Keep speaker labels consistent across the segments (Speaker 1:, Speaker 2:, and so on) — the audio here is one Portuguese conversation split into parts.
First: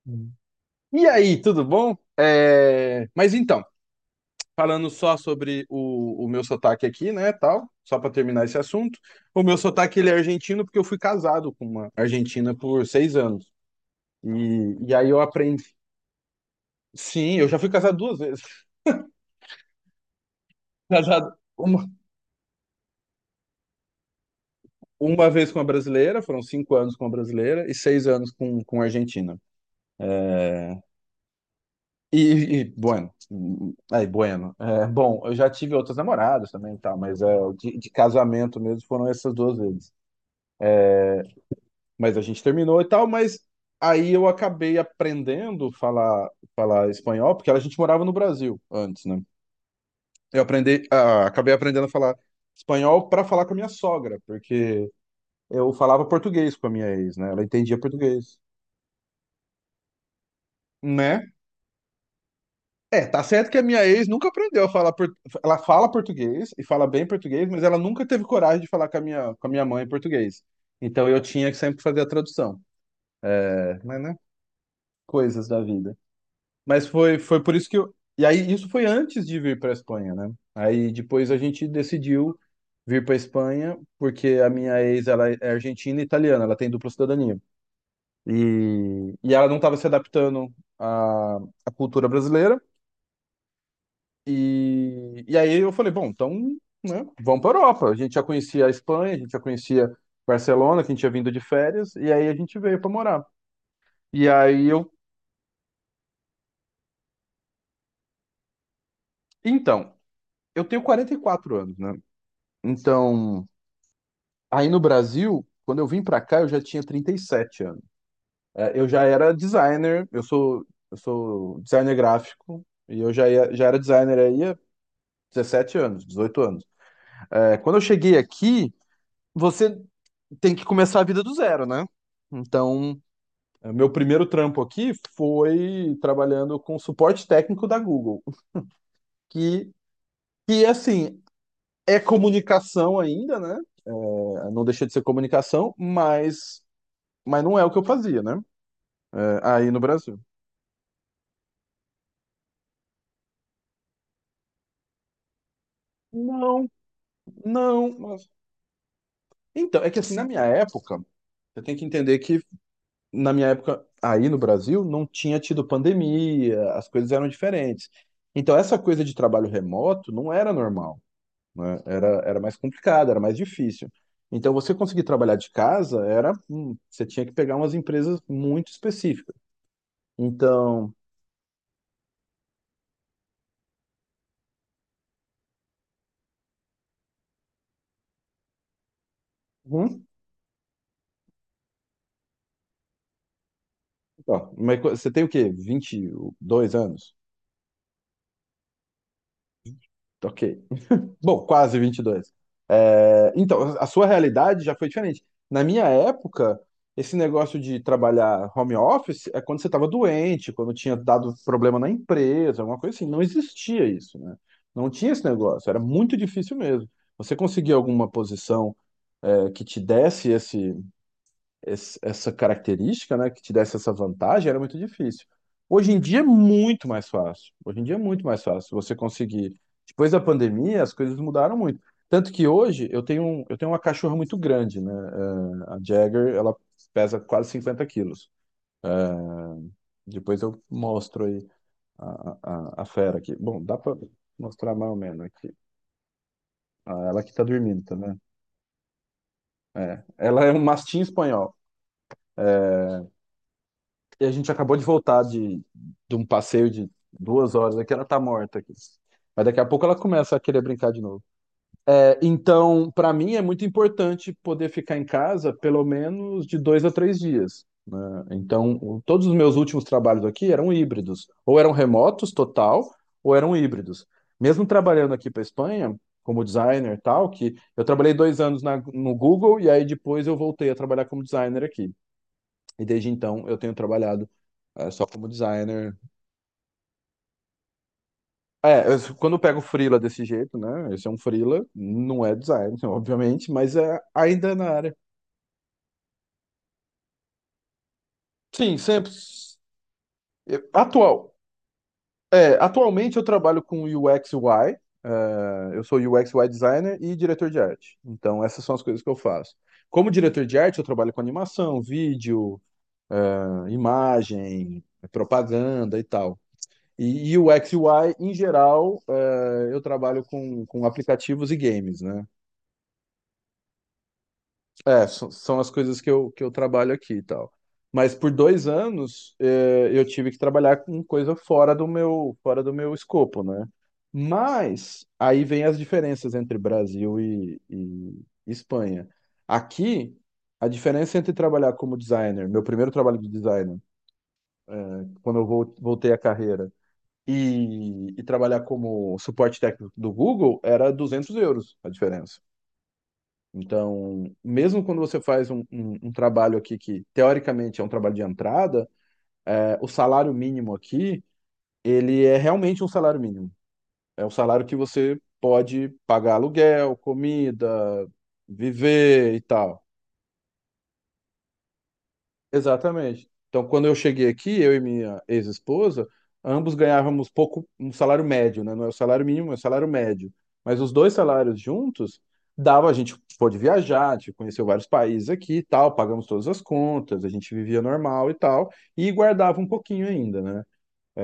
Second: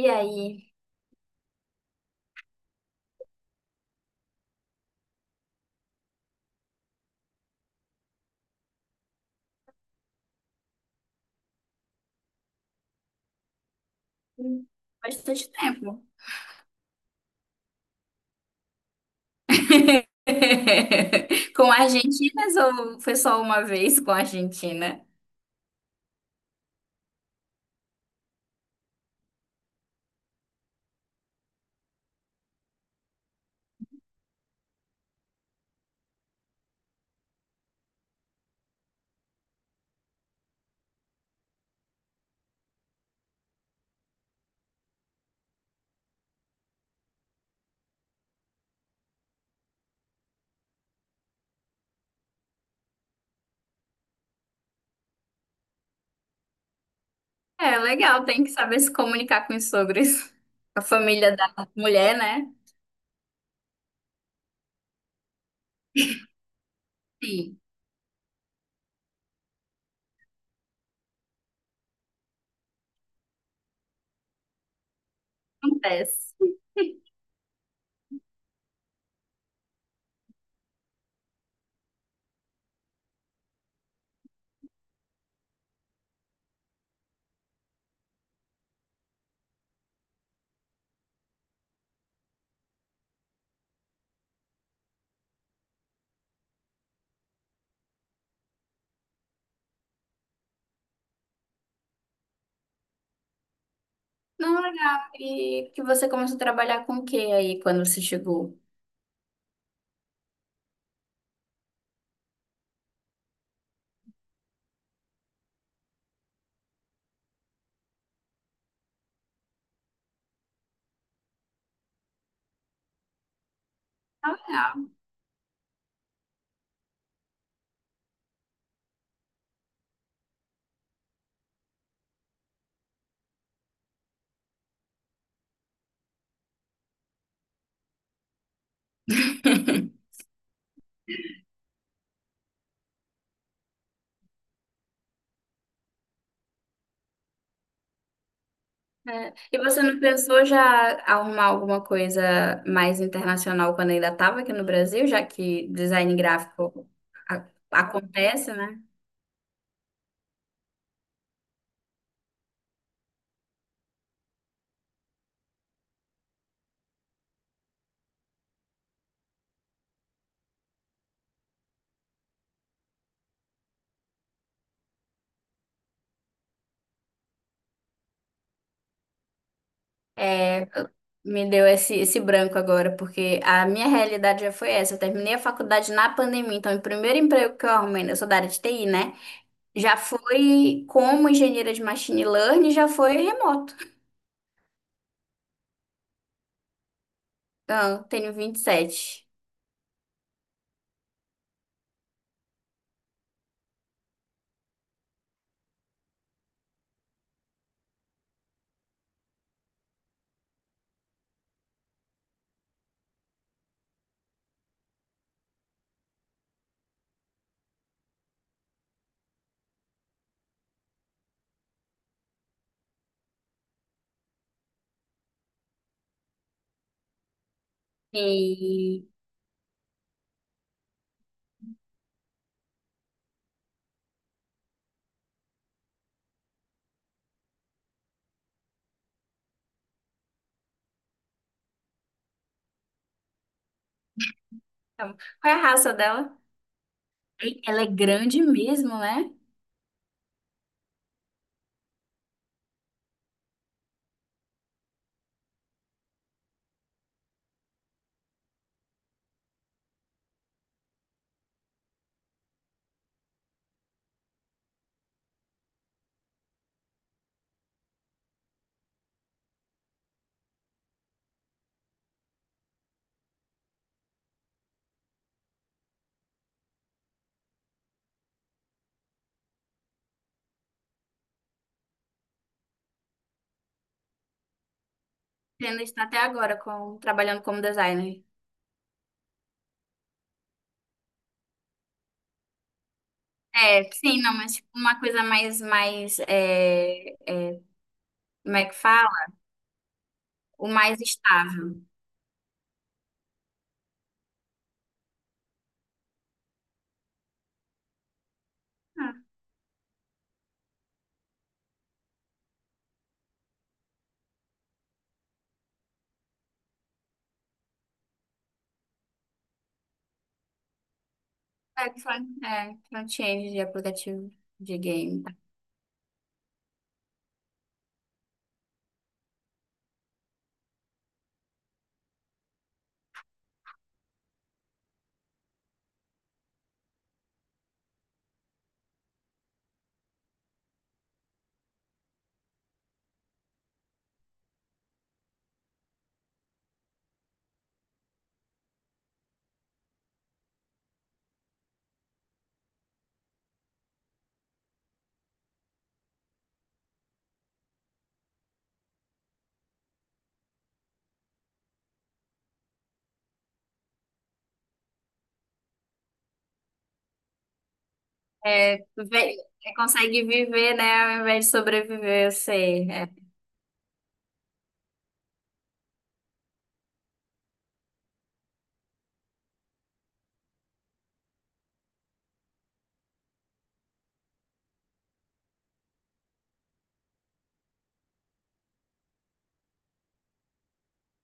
Speaker 1: E
Speaker 2: Hum.
Speaker 1: aí?
Speaker 2: E aí, tudo bom? É, mas então, falando só sobre o meu sotaque aqui, né, tal, só para terminar esse assunto, o meu sotaque ele é argentino porque eu fui casado com uma argentina por seis anos.
Speaker 1: Hum,
Speaker 2: E aí eu
Speaker 1: Bastante
Speaker 2: aprendi.
Speaker 1: tempo.
Speaker 2: Sim, eu já fui casado duas vezes. Casado
Speaker 1: Com
Speaker 2: uma,
Speaker 1: argentinas ou foi só uma vez com a Argentina?
Speaker 2: uma vez com uma brasileira, foram 5 anos com uma brasileira e 6 anos com uma argentina. E, e bueno, aí, bueno. É, bom, eu já tive outras namoradas também e tal, mas é, de casamento mesmo foram essas duas vezes. Mas a gente terminou e tal, mas aí eu acabei aprendendo falar espanhol, porque a gente morava no Brasil antes, né? Eu aprendi, acabei aprendendo a falar espanhol para falar com a minha sogra, porque eu falava português com a minha ex, né? Ela
Speaker 1: É
Speaker 2: entendia
Speaker 1: legal,
Speaker 2: português,
Speaker 1: tem que saber se comunicar com os sogros. A
Speaker 2: né?
Speaker 1: família da mulher, né?
Speaker 2: É, tá certo que a minha ex nunca aprendeu a falar por... ela fala português e fala bem português,
Speaker 1: Sim,
Speaker 2: mas ela nunca teve coragem de falar com a minha mãe em português. Então eu tinha que sempre fazer a tradução. É, mas né? Coisas da vida.
Speaker 1: acontece.
Speaker 2: Mas foi por isso que eu. E aí, isso foi antes de vir para a Espanha, né? Aí depois a gente decidiu vir para a Espanha, porque a minha ex, ela é argentina e italiana, ela tem dupla cidadania. E ela não estava se adaptando à cultura brasileira. E aí eu falei, bom, então, né, vamos para a Europa. A gente já conhecia a Espanha, a gente já conhecia Barcelona, que a gente tinha vindo de férias, e aí a gente veio para morar. E
Speaker 1: Não,
Speaker 2: aí eu.
Speaker 1: legal. E que você começou a trabalhar com o que aí quando você chegou?
Speaker 2: Então, eu tenho 44 anos, né? Então. Aí no Brasil, quando eu vim pra cá, eu já tinha 37 anos. É, eu já era designer, eu sou designer gráfico, e eu já, já era designer
Speaker 1: Ah,
Speaker 2: aí há
Speaker 1: legal.
Speaker 2: 17 anos, 18 anos. É, quando eu cheguei aqui, você tem que começar a vida do zero, né? Então, é, meu primeiro trampo aqui foi trabalhando com suporte técnico da Google, que, que assim, é comunicação ainda, né? É, não deixa de ser comunicação, mas não é o que eu fazia, né?
Speaker 1: É.
Speaker 2: É,
Speaker 1: E
Speaker 2: aí no
Speaker 1: você não
Speaker 2: Brasil.
Speaker 1: pensou já arrumar alguma coisa mais internacional quando ainda estava aqui no Brasil, já que design
Speaker 2: Não,
Speaker 1: gráfico
Speaker 2: não.
Speaker 1: acontece, né?
Speaker 2: Então, é que assim, na minha época, você tem que entender que na minha época, aí no Brasil, não tinha tido pandemia, as coisas eram diferentes. Então, essa coisa de trabalho remoto não era normal, né? Era mais complicado, era mais difícil. Então, você conseguir trabalhar de casa era, você tinha que pegar umas empresas muito específicas.
Speaker 1: É,
Speaker 2: Então,
Speaker 1: Me deu esse branco agora, porque a minha realidade já foi essa. Eu terminei a faculdade na pandemia, então o primeiro emprego que eu arrumei, né? Eu sou da área de TI, né? Já
Speaker 2: hum,
Speaker 1: foi como engenheira de machine learning, já foi remoto.
Speaker 2: ó, mas você tem o quê? 22 anos?
Speaker 1: Então, tenho 27.
Speaker 2: Ok. Bom, quase 22. É, então, a sua realidade já foi diferente. Na minha época, esse negócio de trabalhar home office é quando você estava doente, quando tinha dado problema na empresa, alguma coisa assim. Não existia isso, né? Não tinha esse negócio. Era muito difícil mesmo. Você conseguir alguma posição, é, que te desse esse, essa característica, né, que te desse essa vantagem, era muito difícil. Hoje em dia é muito mais fácil. Hoje em dia é
Speaker 1: E
Speaker 2: muito
Speaker 1: sete.
Speaker 2: mais fácil você
Speaker 1: E
Speaker 2: conseguir. Depois da pandemia, as coisas mudaram muito. Tanto que hoje eu tenho, eu tenho uma cachorra muito grande, né? A Jagger, ela pesa quase 50 quilos. Depois eu mostro aí a fera aqui. Bom, dá pra mostrar mais ou
Speaker 1: então,
Speaker 2: menos aqui.
Speaker 1: qual é a raça dela?
Speaker 2: Ah, ela que tá
Speaker 1: Ei, ela
Speaker 2: dormindo,
Speaker 1: é
Speaker 2: tá vendo?
Speaker 1: grande mesmo, né?
Speaker 2: É. Ela é um mastim espanhol. E a gente acabou de voltar de um passeio de 2 horas aqui, ela tá morta aqui. Mas daqui a pouco ela começa a querer brincar de novo. É, então, para mim é muito importante poder ficar em casa pelo menos de 2 a 3 dias, né? Então, todos os meus últimos trabalhos aqui eram híbridos, ou eram remotos total, ou eram híbridos. Mesmo trabalhando aqui para Espanha, como designer e tal, que eu trabalhei 2 anos no Google e aí depois eu voltei a trabalhar como designer aqui. E desde então eu tenho trabalhado só como
Speaker 1: Você ainda
Speaker 2: designer.
Speaker 1: está até agora com, trabalhando como designer.
Speaker 2: É, quando eu pego freela desse jeito, né? Esse é um freela, não é design, obviamente, mas
Speaker 1: É,
Speaker 2: é
Speaker 1: sim, não,
Speaker 2: ainda
Speaker 1: mas tipo,
Speaker 2: na área.
Speaker 1: uma coisa mais, mais, como é que
Speaker 2: Sim, sempre.
Speaker 1: fala? O mais
Speaker 2: Atual.
Speaker 1: estável.
Speaker 2: É, atualmente eu trabalho com UX UI. Eu sou UX UI designer e diretor de arte. Então, essas são as coisas que eu faço. Como diretor de arte, eu trabalho com animação, vídeo, imagem, propaganda e tal. E o U X e UI, em geral, é, eu trabalho com aplicativos e
Speaker 1: É
Speaker 2: games, né?
Speaker 1: front, front-end de aplicativo de
Speaker 2: É,
Speaker 1: game.
Speaker 2: são as coisas que eu trabalho aqui e tal. Mas por 2 anos, é, eu tive que trabalhar com coisa fora do meu escopo, né? Mas aí vem as diferenças entre Brasil e Espanha. Aqui, a diferença entre trabalhar como designer, meu primeiro trabalho de designer, é, quando eu voltei à carreira, e trabalhar como suporte técnico do Google era 200 euros a diferença. Então, mesmo quando você faz um, um trabalho aqui que teoricamente é um trabalho de entrada, é, o salário mínimo aqui, ele é realmente um salário mínimo. É um salário que você pode pagar aluguel, comida,
Speaker 1: É,
Speaker 2: viver
Speaker 1: ve-
Speaker 2: e
Speaker 1: É,
Speaker 2: tal.
Speaker 1: consegue viver, né, ao invés de sobreviver, eu sei. É
Speaker 2: Exatamente. Então, quando eu cheguei aqui, eu e minha ex-esposa, ambos ganhávamos pouco, um salário médio, né? Não é o salário mínimo, é o salário médio. Mas os dois salários juntos dava, a gente pôde viajar, a gente conheceu vários países aqui e tal, pagamos todas as contas, a gente vivia normal e tal, e guardava um pouquinho ainda, né?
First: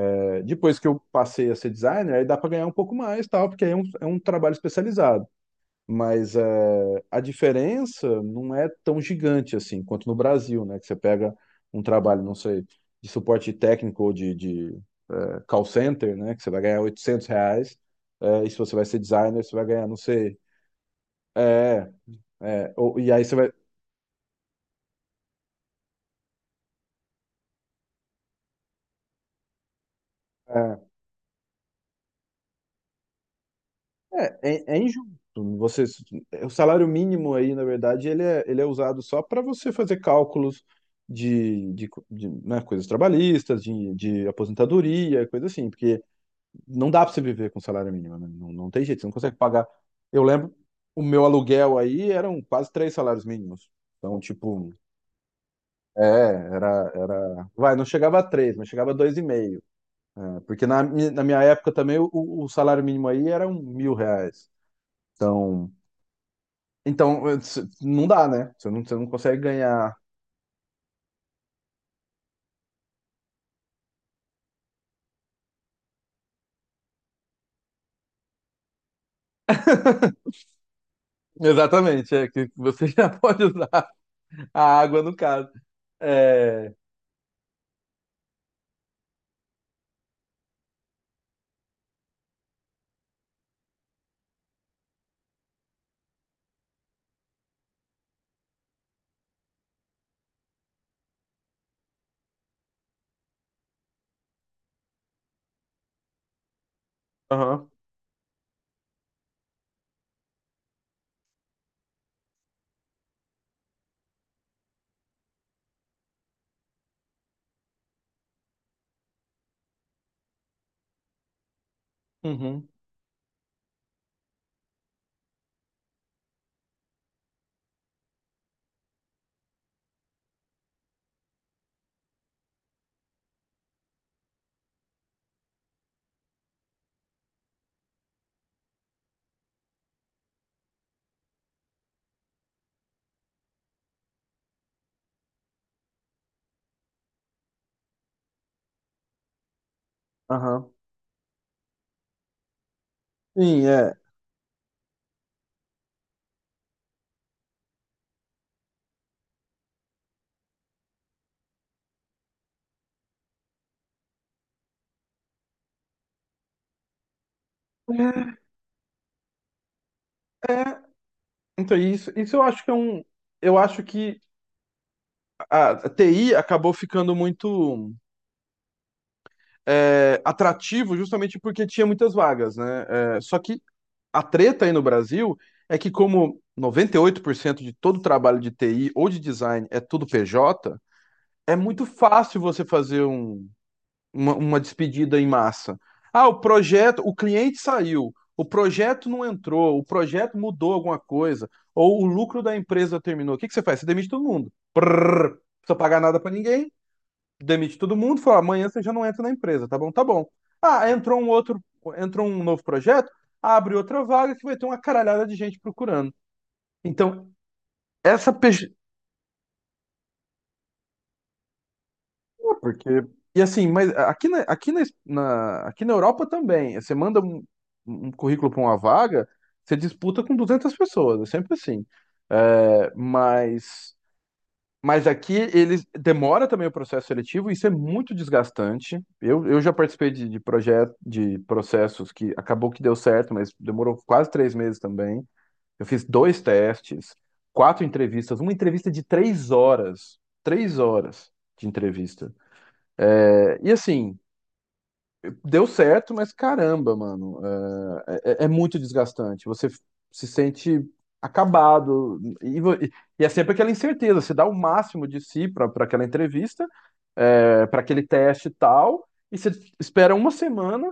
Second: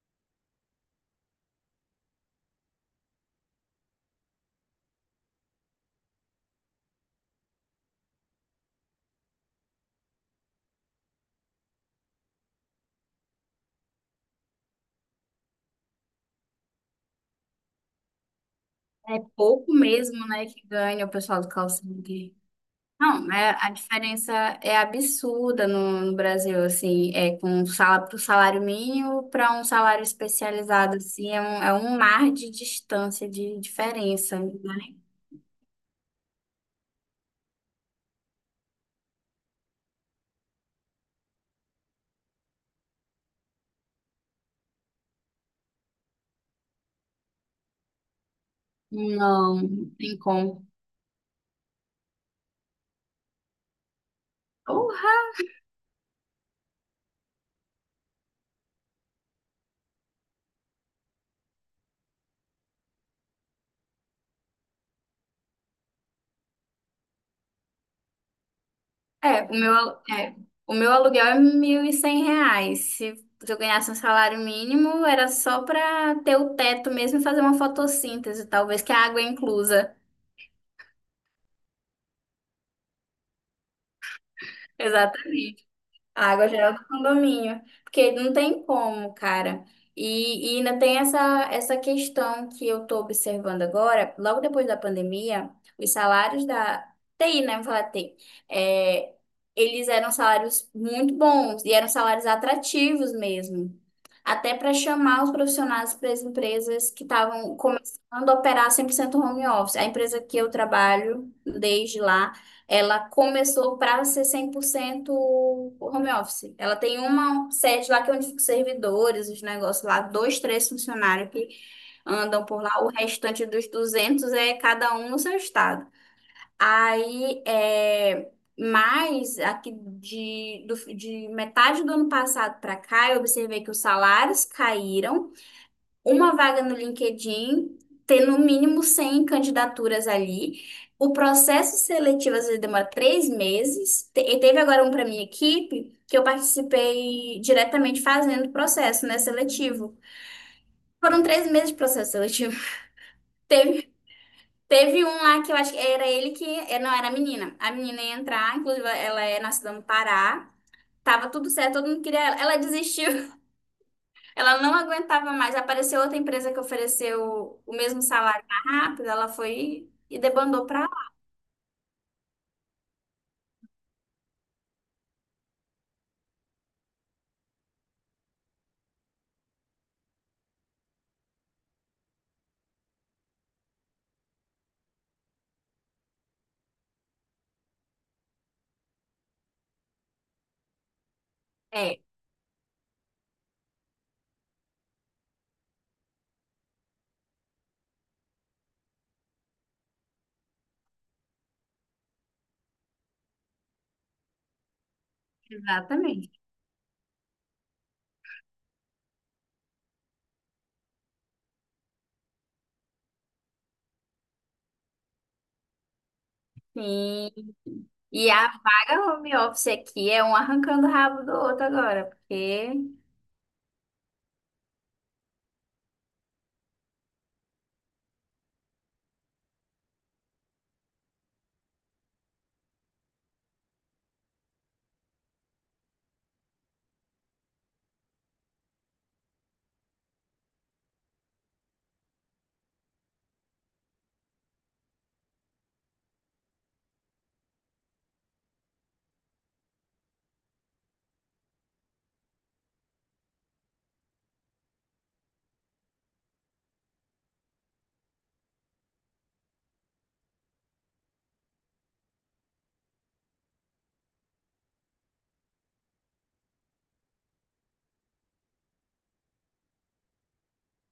Speaker 2: É, depois que eu passei a ser designer, aí dá para ganhar um pouco mais, tal, porque aí é um trabalho especializado. Mas é, a diferença não é tão gigante assim quanto no Brasil, né? Que você pega um trabalho, não sei, de suporte técnico ou de é, call center, né? Que você vai ganhar 800 reais. É, e se você vai ser
Speaker 1: é
Speaker 2: designer, você vai
Speaker 1: pouco
Speaker 2: ganhar, não
Speaker 1: mesmo,
Speaker 2: sei.
Speaker 1: né, que ganha o pessoal do call
Speaker 2: É,
Speaker 1: center.
Speaker 2: e aí
Speaker 1: Não,
Speaker 2: você vai.
Speaker 1: é, a diferença é absurda no no Brasil, assim, é com sala para o salário mínimo para um salário
Speaker 2: É,
Speaker 1: especializado, assim, é um mar de distância, de diferença,
Speaker 2: é, é
Speaker 1: né?
Speaker 2: injusto. Você, o salário mínimo aí, na verdade, ele é usado só para você fazer cálculos de, né, coisas trabalhistas, de aposentadoria, coisa assim, porque não dá para você viver com salário mínimo, né? Não, não tem jeito, você não consegue
Speaker 1: Não,
Speaker 2: pagar.
Speaker 1: não tem
Speaker 2: Eu lembro,
Speaker 1: como.
Speaker 2: o meu aluguel aí eram quase 3 salários mínimos. Então, tipo,
Speaker 1: Porra!
Speaker 2: é, era. Vai, não chegava a três, mas chegava a 2,5. É, porque na minha época também o salário mínimo aí era 1.000 reais. Então, então, não dá, né? Você não consegue
Speaker 1: É, o meu,
Speaker 2: ganhar.
Speaker 1: alu- é, o meu aluguel é R$ 1.100. Se eu ganhasse um salário mínimo, era só para ter o teto mesmo e fazer uma fotossíntese, talvez, que a água é inclusa.
Speaker 2: Exatamente, é que você já pode usar a água no caso.
Speaker 1: Exatamente. A água
Speaker 2: É.
Speaker 1: geral do condomínio, porque não tem como, cara. E ainda tem essa questão que eu tô observando agora, logo depois da pandemia, os salários da TI, né? Vou falar TI, é, eles eram salários muito bons e eram salários atrativos mesmo. Até para chamar os profissionais para as empresas que estavam
Speaker 2: Aham.
Speaker 1: começando a operar 100% home office. A empresa que eu trabalho desde lá. Ela começou para ser 100% home office. Ela tem uma sede lá que é onde ficam os servidores, os negócios lá, dois, três funcionários que andam por
Speaker 2: Uhum.
Speaker 1: lá. O restante dos 200 é cada um no seu estado. Aí, é, mas aqui de, de metade do ano passado para cá, eu observei que os salários caíram, uma vaga no LinkedIn, ter no mínimo 100 candidaturas ali. O processo seletivo às vezes demora três meses. E teve agora um para minha equipe que eu participei diretamente fazendo o processo, né, seletivo.
Speaker 2: Aham.
Speaker 1: Foram três meses de processo seletivo.
Speaker 2: Sim,
Speaker 1: Teve teve um lá que eu acho que era ele que. Não, era a menina. A menina ia entrar, inclusive ela é nascida no Pará. Tava tudo certo, todo mundo queria ela. Ela desistiu. Ela não aguentava mais. Apareceu outra empresa que ofereceu o mesmo salário mais rápido, ela foi e debandou para
Speaker 2: é.
Speaker 1: lá.
Speaker 2: Então, isso eu acho que é um. Eu acho que a TI acabou ficando muito é, atrativo justamente porque tinha muitas vagas, né? É, só que a treta aí no Brasil é que, como 98% de todo trabalho de TI ou de design é tudo PJ, é muito
Speaker 1: É,
Speaker 2: fácil você fazer um, uma despedida em massa. Ah, o projeto, o cliente saiu, o projeto não entrou, o projeto mudou alguma coisa, ou o lucro da empresa terminou. O que que você faz? Você demite todo mundo. Prrr, não precisa pagar nada para
Speaker 1: exatamente.
Speaker 2: ninguém, demite todo mundo, fala, amanhã você já não entra na empresa, tá bom? Tá bom. Ah, entrou um novo projeto, abre outra vaga que vai ter uma caralhada de gente procurando. Então,
Speaker 1: Sim. E
Speaker 2: essa,
Speaker 1: a vaga home office aqui é um arrancando o rabo do outro agora,
Speaker 2: é,
Speaker 1: porque.
Speaker 2: porque. E assim, mas aqui na Europa também. Você manda um currículo para uma vaga, você disputa com 200 pessoas, é sempre assim. É, mas aqui eles demora também o processo seletivo, isso é muito desgastante. Eu já participei de projetos, de processos que acabou que deu certo, mas demorou quase 3 meses também. Eu fiz dois testes, quatro entrevistas, uma entrevista de 3 horas. 3 horas de entrevista. É, e assim, deu certo, mas caramba, mano, é muito desgastante. Você se sente acabado. E é sempre aquela incerteza. Você dá o máximo de si para aquela entrevista, é, para aquele teste e tal, e você espera uma semana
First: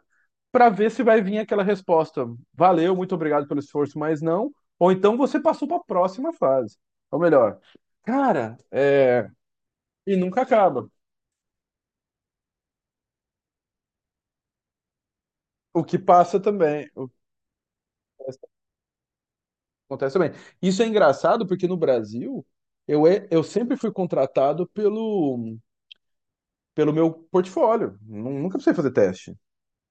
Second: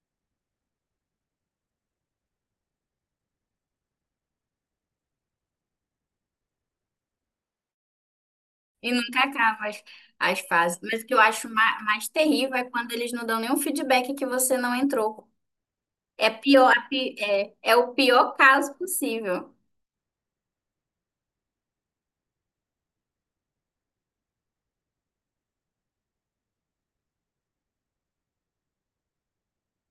Speaker 2: para ver se vai vir aquela resposta. Valeu, muito obrigado pelo esforço, mas não. Ou então você passou para a próxima fase. Ou melhor, cara,
Speaker 1: E nunca
Speaker 2: é,
Speaker 1: acaba as,
Speaker 2: e
Speaker 1: as
Speaker 2: nunca
Speaker 1: fases.
Speaker 2: acaba.
Speaker 1: Mas o que eu acho mais mais terrível é quando eles não dão nenhum feedback que você não entrou.
Speaker 2: O que
Speaker 1: É
Speaker 2: passa
Speaker 1: pior,
Speaker 2: também.
Speaker 1: é, é o pior caso possível.
Speaker 2: Acontece também. Isso é engraçado porque no Brasil eu sempre fui contratado pelo meu portfólio. Nunca precisei fazer teste.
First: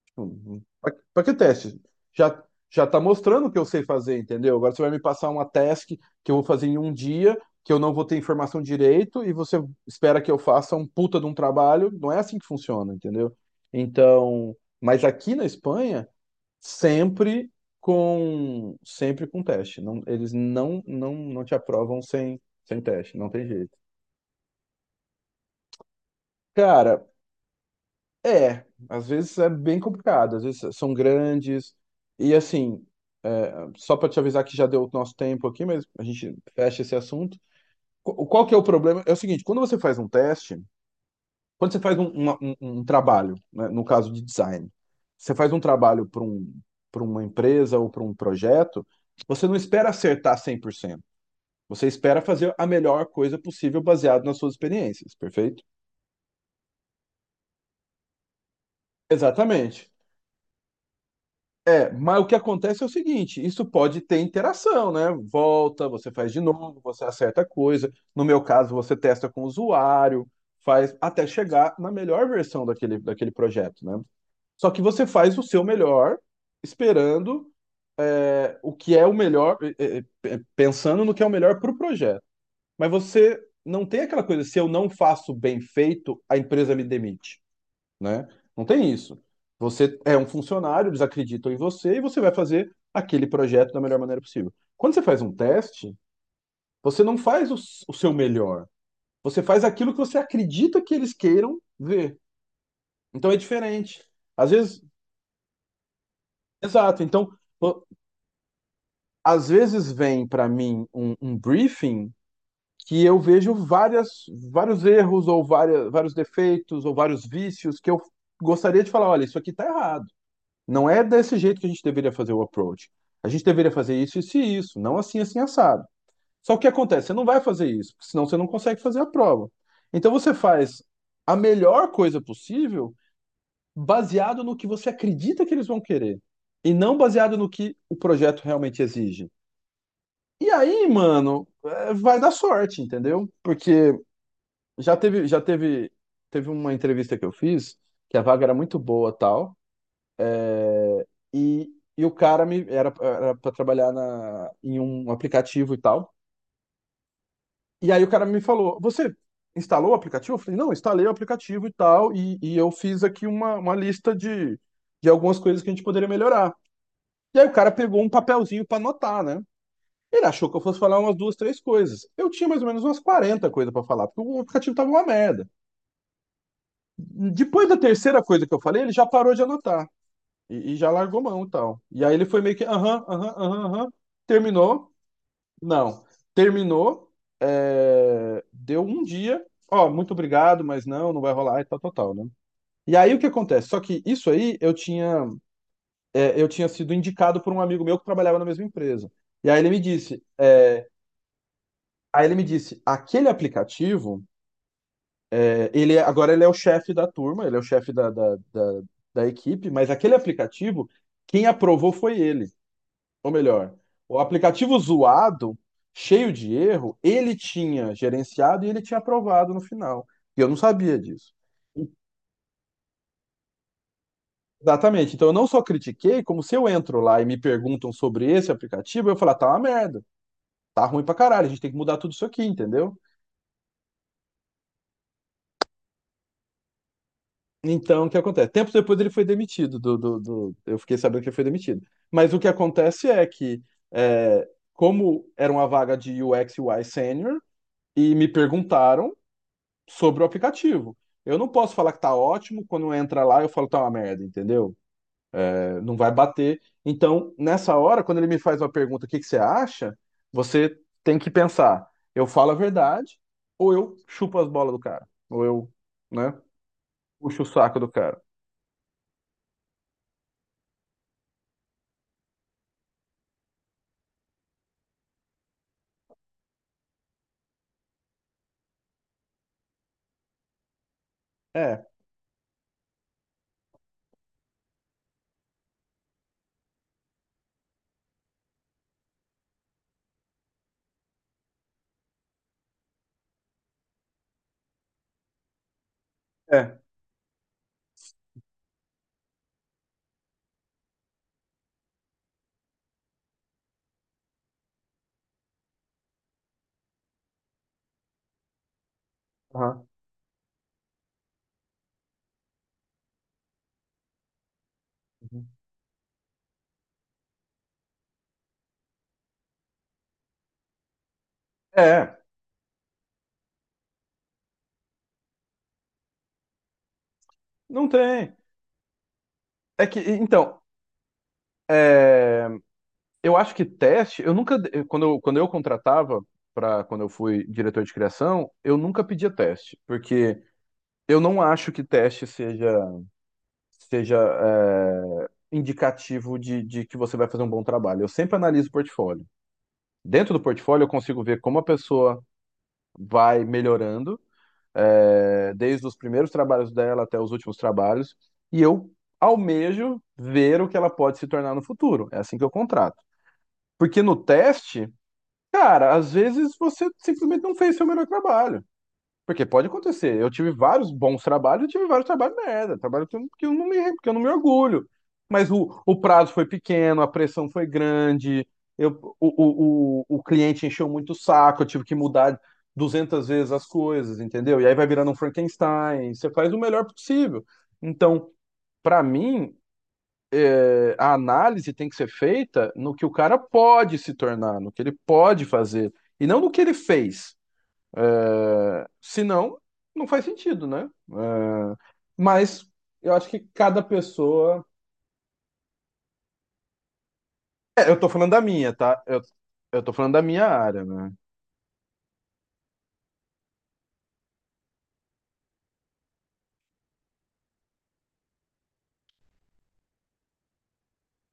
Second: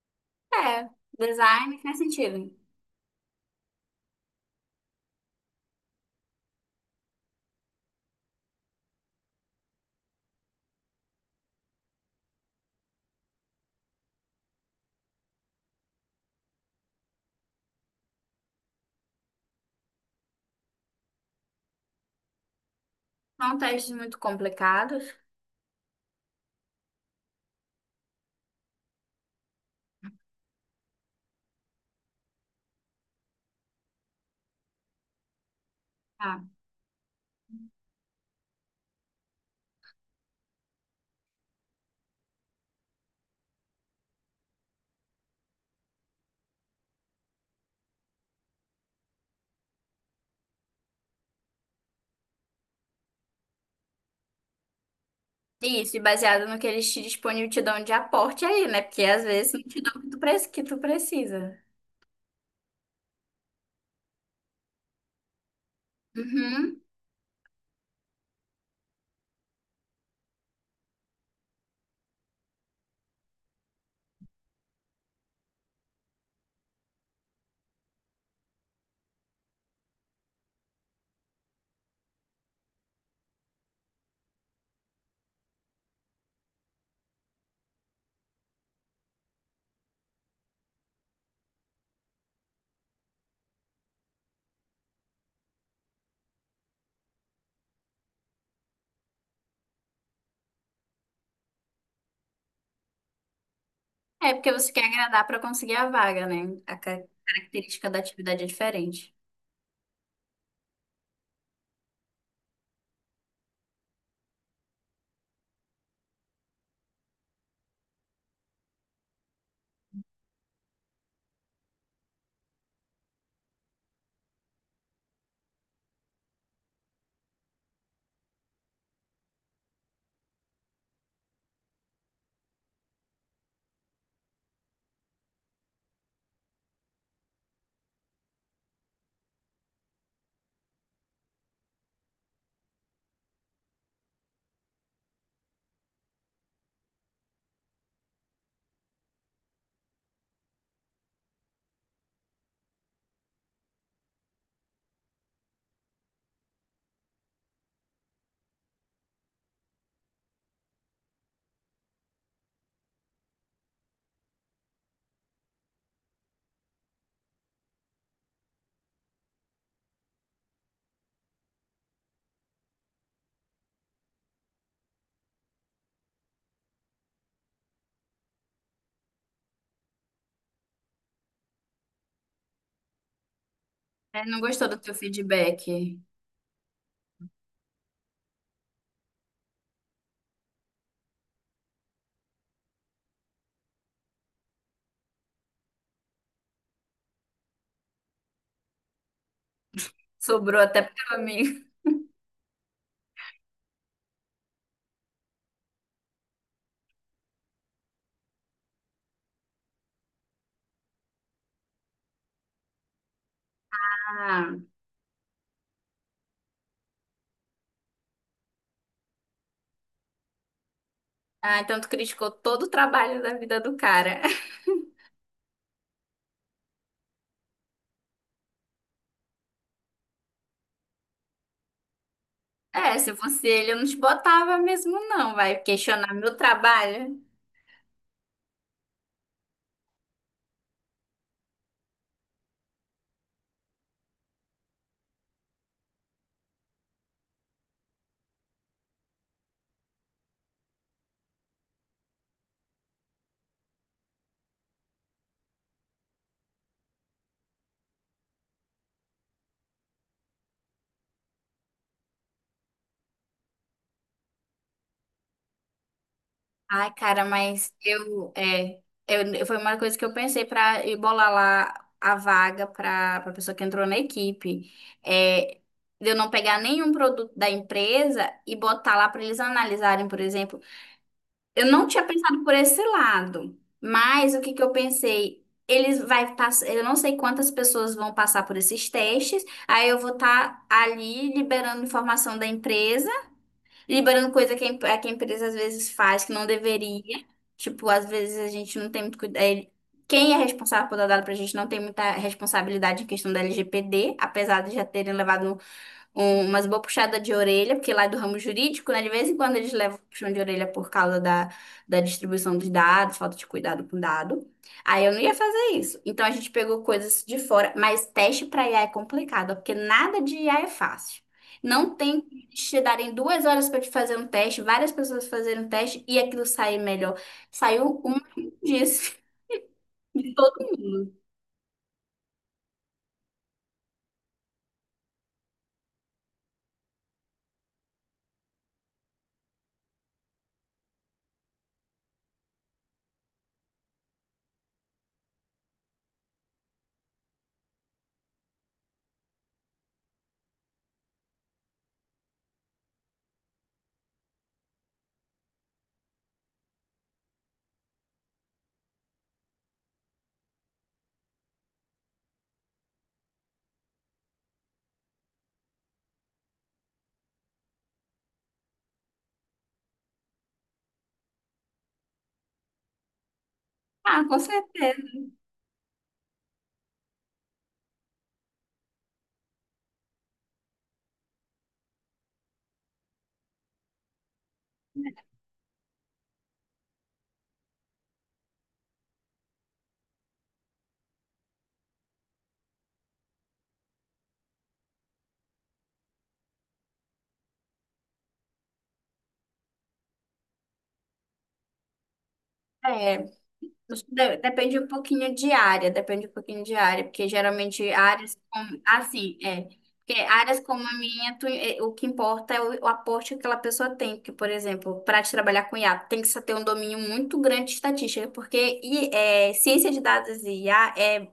Speaker 2: Tipo,
Speaker 1: É,
Speaker 2: pra que
Speaker 1: design
Speaker 2: teste?
Speaker 1: faz sentido.
Speaker 2: Já, já tá mostrando o que eu sei fazer, entendeu? Agora você vai me passar uma task que eu vou fazer em um dia, que eu não vou ter informação direito, e você espera que eu faça um puta de um trabalho. Não é assim que funciona, entendeu? Então, mas aqui na Espanha sempre com teste. Não, eles não te aprovam sem teste, não tem
Speaker 1: São
Speaker 2: jeito.
Speaker 1: testes muito complicados.
Speaker 2: Cara, às vezes é bem complicado, às vezes são grandes e assim, é, só para te avisar que já deu o nosso tempo aqui, mas a gente fecha esse assunto. Qual que é o problema? É o seguinte, quando você faz um teste, quando você faz um trabalho, né, no caso de design, você faz um trabalho para um, para uma empresa ou para um projeto, você não espera acertar cem por cento. Você espera fazer a melhor coisa possível baseado nas suas experiências, perfeito?
Speaker 1: Isso, e baseado no que eles te disponível te dão de aporte aí, né? Porque às vezes não te
Speaker 2: Exatamente.
Speaker 1: dão o que que tu precisa.
Speaker 2: É, mas o que acontece é o seguinte: isso pode ter interação, né? Volta, você faz de novo,
Speaker 1: Uhum.
Speaker 2: você acerta a coisa. No meu caso, você testa com o usuário, faz até chegar na melhor versão daquele projeto, né? Só que você faz o seu melhor, esperando o que é o melhor, pensando no que é o melhor para o projeto. Mas você não tem aquela coisa: se eu não faço bem feito, a empresa me demite, né? Não tem isso. Você é um funcionário, eles acreditam em você e você vai fazer aquele projeto da melhor maneira possível. Quando você faz um teste, você não faz o seu melhor. Você faz aquilo que você acredita que eles queiram ver. Então é diferente.
Speaker 1: É
Speaker 2: Às
Speaker 1: porque você
Speaker 2: vezes,
Speaker 1: quer agradar para conseguir a vaga, né?
Speaker 2: exato. Então, pô,
Speaker 1: Característica da atividade é diferente.
Speaker 2: às vezes vem para mim um briefing que eu vejo vários erros ou vários defeitos ou vários vícios que eu gostaria de falar: olha, isso aqui tá errado. Não é desse jeito que a gente deveria fazer o approach. A gente deveria fazer isso, isso e isso, não assim, assim, assado. Só que o que acontece? Você não vai fazer isso, porque senão você não consegue fazer a prova. Então você faz a melhor coisa possível baseado no que você acredita que eles vão querer, e não baseado no que o projeto realmente exige. E aí, mano, vai dar sorte, entendeu? Porque já teve, já teve, teve uma entrevista que eu fiz que a vaga era muito boa, tal. E, e o era para trabalhar em um aplicativo e tal. E aí o cara me falou: "Você instalou o aplicativo?" Eu falei: "Não, instalei o aplicativo e tal. E eu fiz aqui uma lista de algumas coisas que a gente poderia melhorar." E aí o cara pegou um papelzinho para anotar, né? Ele achou que eu fosse falar umas duas, três coisas. Eu tinha mais ou menos umas 40 coisas para falar, porque o aplicativo tava uma merda. Depois da terceira coisa que eu falei, ele já parou de anotar. E já largou mão e tal. E aí ele foi meio que aham, aham, aham, aham.
Speaker 1: É, não gostou do
Speaker 2: Terminou?
Speaker 1: teu feedback?
Speaker 2: Não. Terminou, é, deu um dia, ó, muito obrigado, mas não, não vai rolar e tal, tal, tal, né? E aí o que acontece? Só que isso aí eu tinha, é, eu tinha sido indicado por um amigo meu que trabalhava na mesma empresa. E aí ele me disse,
Speaker 1: Sobrou até para mim.
Speaker 2: aí ele me disse, aquele aplicativo, é, agora ele é o chefe da turma, ele é o chefe da equipe, mas aquele aplicativo, quem aprovou foi ele. Ou melhor, o
Speaker 1: Ah,
Speaker 2: aplicativo zoado, cheio de erro, ele tinha gerenciado e ele tinha aprovado no final. E eu não sabia disso.
Speaker 1: ah, então tu criticou todo o trabalho da vida do cara.
Speaker 2: Exatamente. Então eu não só critiquei, como se eu entro lá e me perguntam sobre esse aplicativo, eu falo: "Ah, tá uma merda, tá ruim pra caralho, a gente tem que mudar tudo isso aqui, entendeu?"
Speaker 1: É, se fosse ele, eu não te botava mesmo, não. Vai questionar meu trabalho.
Speaker 2: Então, o que acontece? Tempos depois ele foi demitido eu fiquei sabendo que ele foi demitido. Mas o que acontece é que, é, como era uma vaga de UX UI sênior, e me perguntaram sobre o aplicativo. Eu não posso falar que tá ótimo, quando entra lá eu falo tá uma merda, entendeu? É, não vai bater. Então, nessa hora, quando ele me faz uma pergunta, o que que você acha? Você tem que pensar: eu falo a verdade ou eu chupo as bolas do cara? Ou eu, né,
Speaker 1: Ai, cara,
Speaker 2: puxo o
Speaker 1: mas
Speaker 2: saco do cara?
Speaker 1: eu, foi uma coisa que eu pensei pra ir bolar lá a vaga pra a pessoa que entrou na equipe. É, de eu não pegar nenhum produto da empresa e botar lá pra eles analisarem, por exemplo. Eu
Speaker 2: É,
Speaker 1: não tinha pensado por esse lado, mas o que que eu pensei? Eles vai passar, eu não sei quantas pessoas vão passar por esses testes, aí eu vou estar ali liberando informação da empresa. Liberando coisa que é que a empresa às vezes faz que não
Speaker 2: é,
Speaker 1: deveria. Tipo, às vezes a gente não tem muito cuidado. Quem é responsável por dar dado pra gente não tem muita responsabilidade em questão da LGPD, apesar de já terem levado umas boas puxadas de orelha, porque lá é do ramo jurídico, né? De vez em quando eles
Speaker 2: aham,
Speaker 1: levam puxão de orelha por causa da da distribuição dos dados, falta de cuidado com dado. Aí eu não ia
Speaker 2: uhum.
Speaker 1: fazer isso. Então a gente pegou coisas de fora, mas teste para IA é complicado, ó, porque nada de IA é fácil. Não
Speaker 2: É,
Speaker 1: tem que eles te darem 2 horas para te fazer um teste, várias pessoas fazerem um teste e aquilo sair melhor.
Speaker 2: não
Speaker 1: Saiu um
Speaker 2: tem.
Speaker 1: disso.
Speaker 2: É que, então, é, eu acho que teste, eu nunca, quando eu contratava, pra, quando eu fui diretor de criação, eu nunca pedia teste, porque eu não acho que teste seja, indicativo de que você vai fazer um bom trabalho. Eu sempre analiso o portfólio. Dentro do portfólio, eu consigo ver como a pessoa vai melhorando, é, desde os primeiros trabalhos dela até os últimos trabalhos, e eu almejo ver o que ela pode se tornar no futuro. É assim que eu contrato. Porque no teste, cara, às vezes você simplesmente não fez seu melhor trabalho. Porque pode acontecer. Eu tive vários bons trabalhos, eu tive vários trabalhos merda. Trabalho que eu não me, que eu não
Speaker 1: Ah,
Speaker 2: me
Speaker 1: com
Speaker 2: orgulho.
Speaker 1: certeza.
Speaker 2: Mas o prazo foi pequeno, a pressão foi grande, eu, o cliente encheu muito o saco, eu tive que mudar 200 vezes as coisas, entendeu? E aí vai virando um Frankenstein. Você faz o melhor possível. Então, para mim, a análise tem que ser feita no que o cara pode se tornar, no que ele pode fazer, e não no que ele fez. É, se não, não faz sentido, né? É, mas eu
Speaker 1: é
Speaker 2: acho que cada
Speaker 1: Isso
Speaker 2: pessoa.
Speaker 1: depende um pouquinho de área, depende um pouquinho de área, porque geralmente
Speaker 2: É, eu tô falando
Speaker 1: áreas
Speaker 2: da minha,
Speaker 1: como,
Speaker 2: tá?
Speaker 1: assim,
Speaker 2: Eu tô falando
Speaker 1: porque
Speaker 2: da minha
Speaker 1: áreas
Speaker 2: área,
Speaker 1: como a
Speaker 2: né?
Speaker 1: minha, o que importa é o aporte que aquela pessoa tem, porque, por exemplo, para te trabalhar com IA, tem que se ter um domínio muito grande de estatística, porque ciência de dados e IA é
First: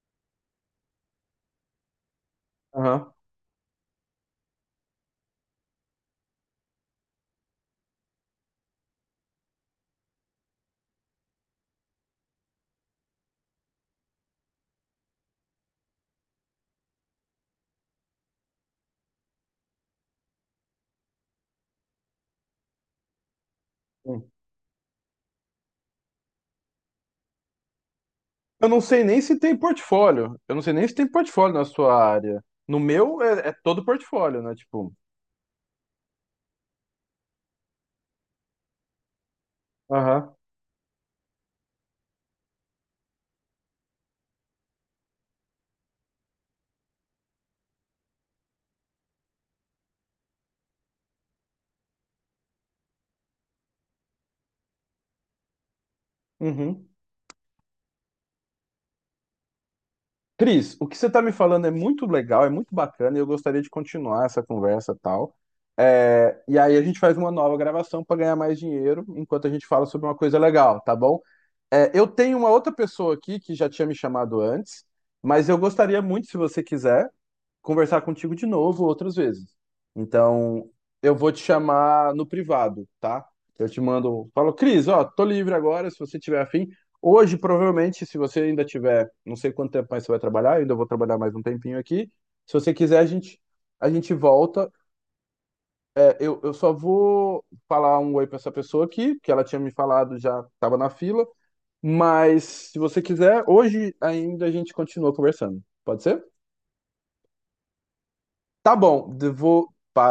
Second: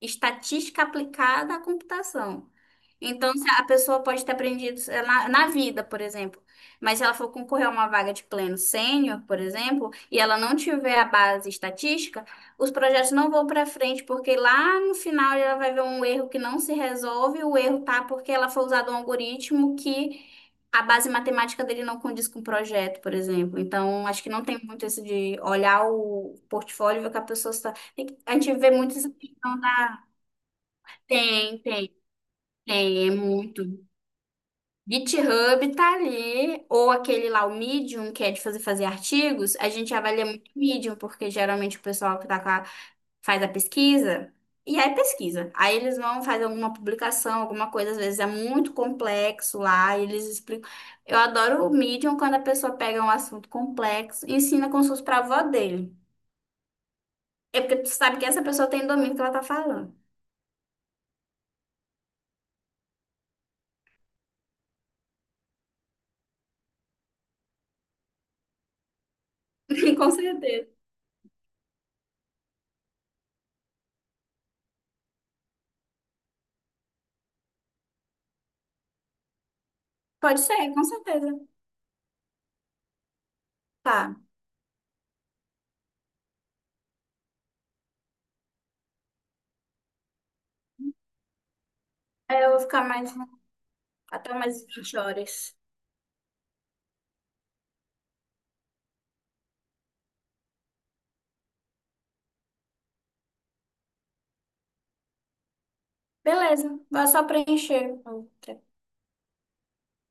Speaker 1: estatística aplicada à computação.
Speaker 2: Aham.
Speaker 1: Então, se a pessoa pode ter aprendido sei lá, na vida, por exemplo. Mas se ela for concorrer a uma vaga de pleno sênior, por exemplo, e ela não tiver a base estatística, os projetos não vão para frente, porque lá no final ela vai ver um erro que não se resolve, o erro tá porque ela foi usada um algoritmo que a base matemática dele não condiz com o projeto, por exemplo. Então, acho que
Speaker 2: Sim.
Speaker 1: não tem muito isso de olhar o portfólio e ver o que a pessoa está. A gente
Speaker 2: Eu
Speaker 1: vê
Speaker 2: não
Speaker 1: muito
Speaker 2: sei
Speaker 1: essa
Speaker 2: nem se tem
Speaker 1: questão da.
Speaker 2: portfólio. Eu não sei nem se tem portfólio
Speaker 1: Tem,
Speaker 2: na sua
Speaker 1: tem,
Speaker 2: área. No
Speaker 1: Tem, é
Speaker 2: meu é, é
Speaker 1: muito.
Speaker 2: todo portfólio, né? Tipo.
Speaker 1: GitHub tá ali, ou aquele lá, o Medium, que é de fazer, fazer artigos, a gente avalia
Speaker 2: Aham.
Speaker 1: muito o Medium, porque geralmente o pessoal que tá faz a pesquisa, e aí pesquisa. Aí eles vão fazer alguma publicação, alguma coisa, às vezes é muito complexo lá, e eles explicam. Eu adoro o Medium quando a pessoa pega um assunto complexo e ensina como se fosse pra avó dele.
Speaker 2: Uhum.
Speaker 1: É porque tu sabe que essa pessoa tem domínio do que ela tá falando.
Speaker 2: Cris, o que você está me falando é muito legal, é muito bacana e eu gostaria de continuar essa conversa e tal. É, e aí a gente faz uma nova gravação para ganhar mais dinheiro enquanto a gente fala sobre
Speaker 1: Com
Speaker 2: uma coisa
Speaker 1: certeza.
Speaker 2: legal, tá bom? É, eu tenho uma outra pessoa aqui que já tinha me chamado antes, mas eu gostaria muito, se você quiser, conversar contigo de novo outras vezes.
Speaker 1: Pode
Speaker 2: Então,
Speaker 1: ser, com
Speaker 2: eu vou te
Speaker 1: certeza.
Speaker 2: chamar no privado, tá? Eu te
Speaker 1: Tá.
Speaker 2: mando, falo: "Cris, ó, tô livre agora, se você tiver afim." Hoje, provavelmente, se você ainda tiver, não sei quanto tempo mais você vai trabalhar, eu ainda vou trabalhar mais um tempinho aqui.
Speaker 1: É, eu
Speaker 2: Se
Speaker 1: vou
Speaker 2: você
Speaker 1: ficar
Speaker 2: quiser,
Speaker 1: mais
Speaker 2: a gente
Speaker 1: até mais
Speaker 2: volta.
Speaker 1: 20 horas.
Speaker 2: É, eu só vou falar um oi pra essa pessoa aqui, que ela tinha me falado, já tava na fila. Mas, se você quiser, hoje ainda a gente continua conversando. Pode ser?
Speaker 1: Beleza, vai só preencher.
Speaker 2: Tá bom, eu vou,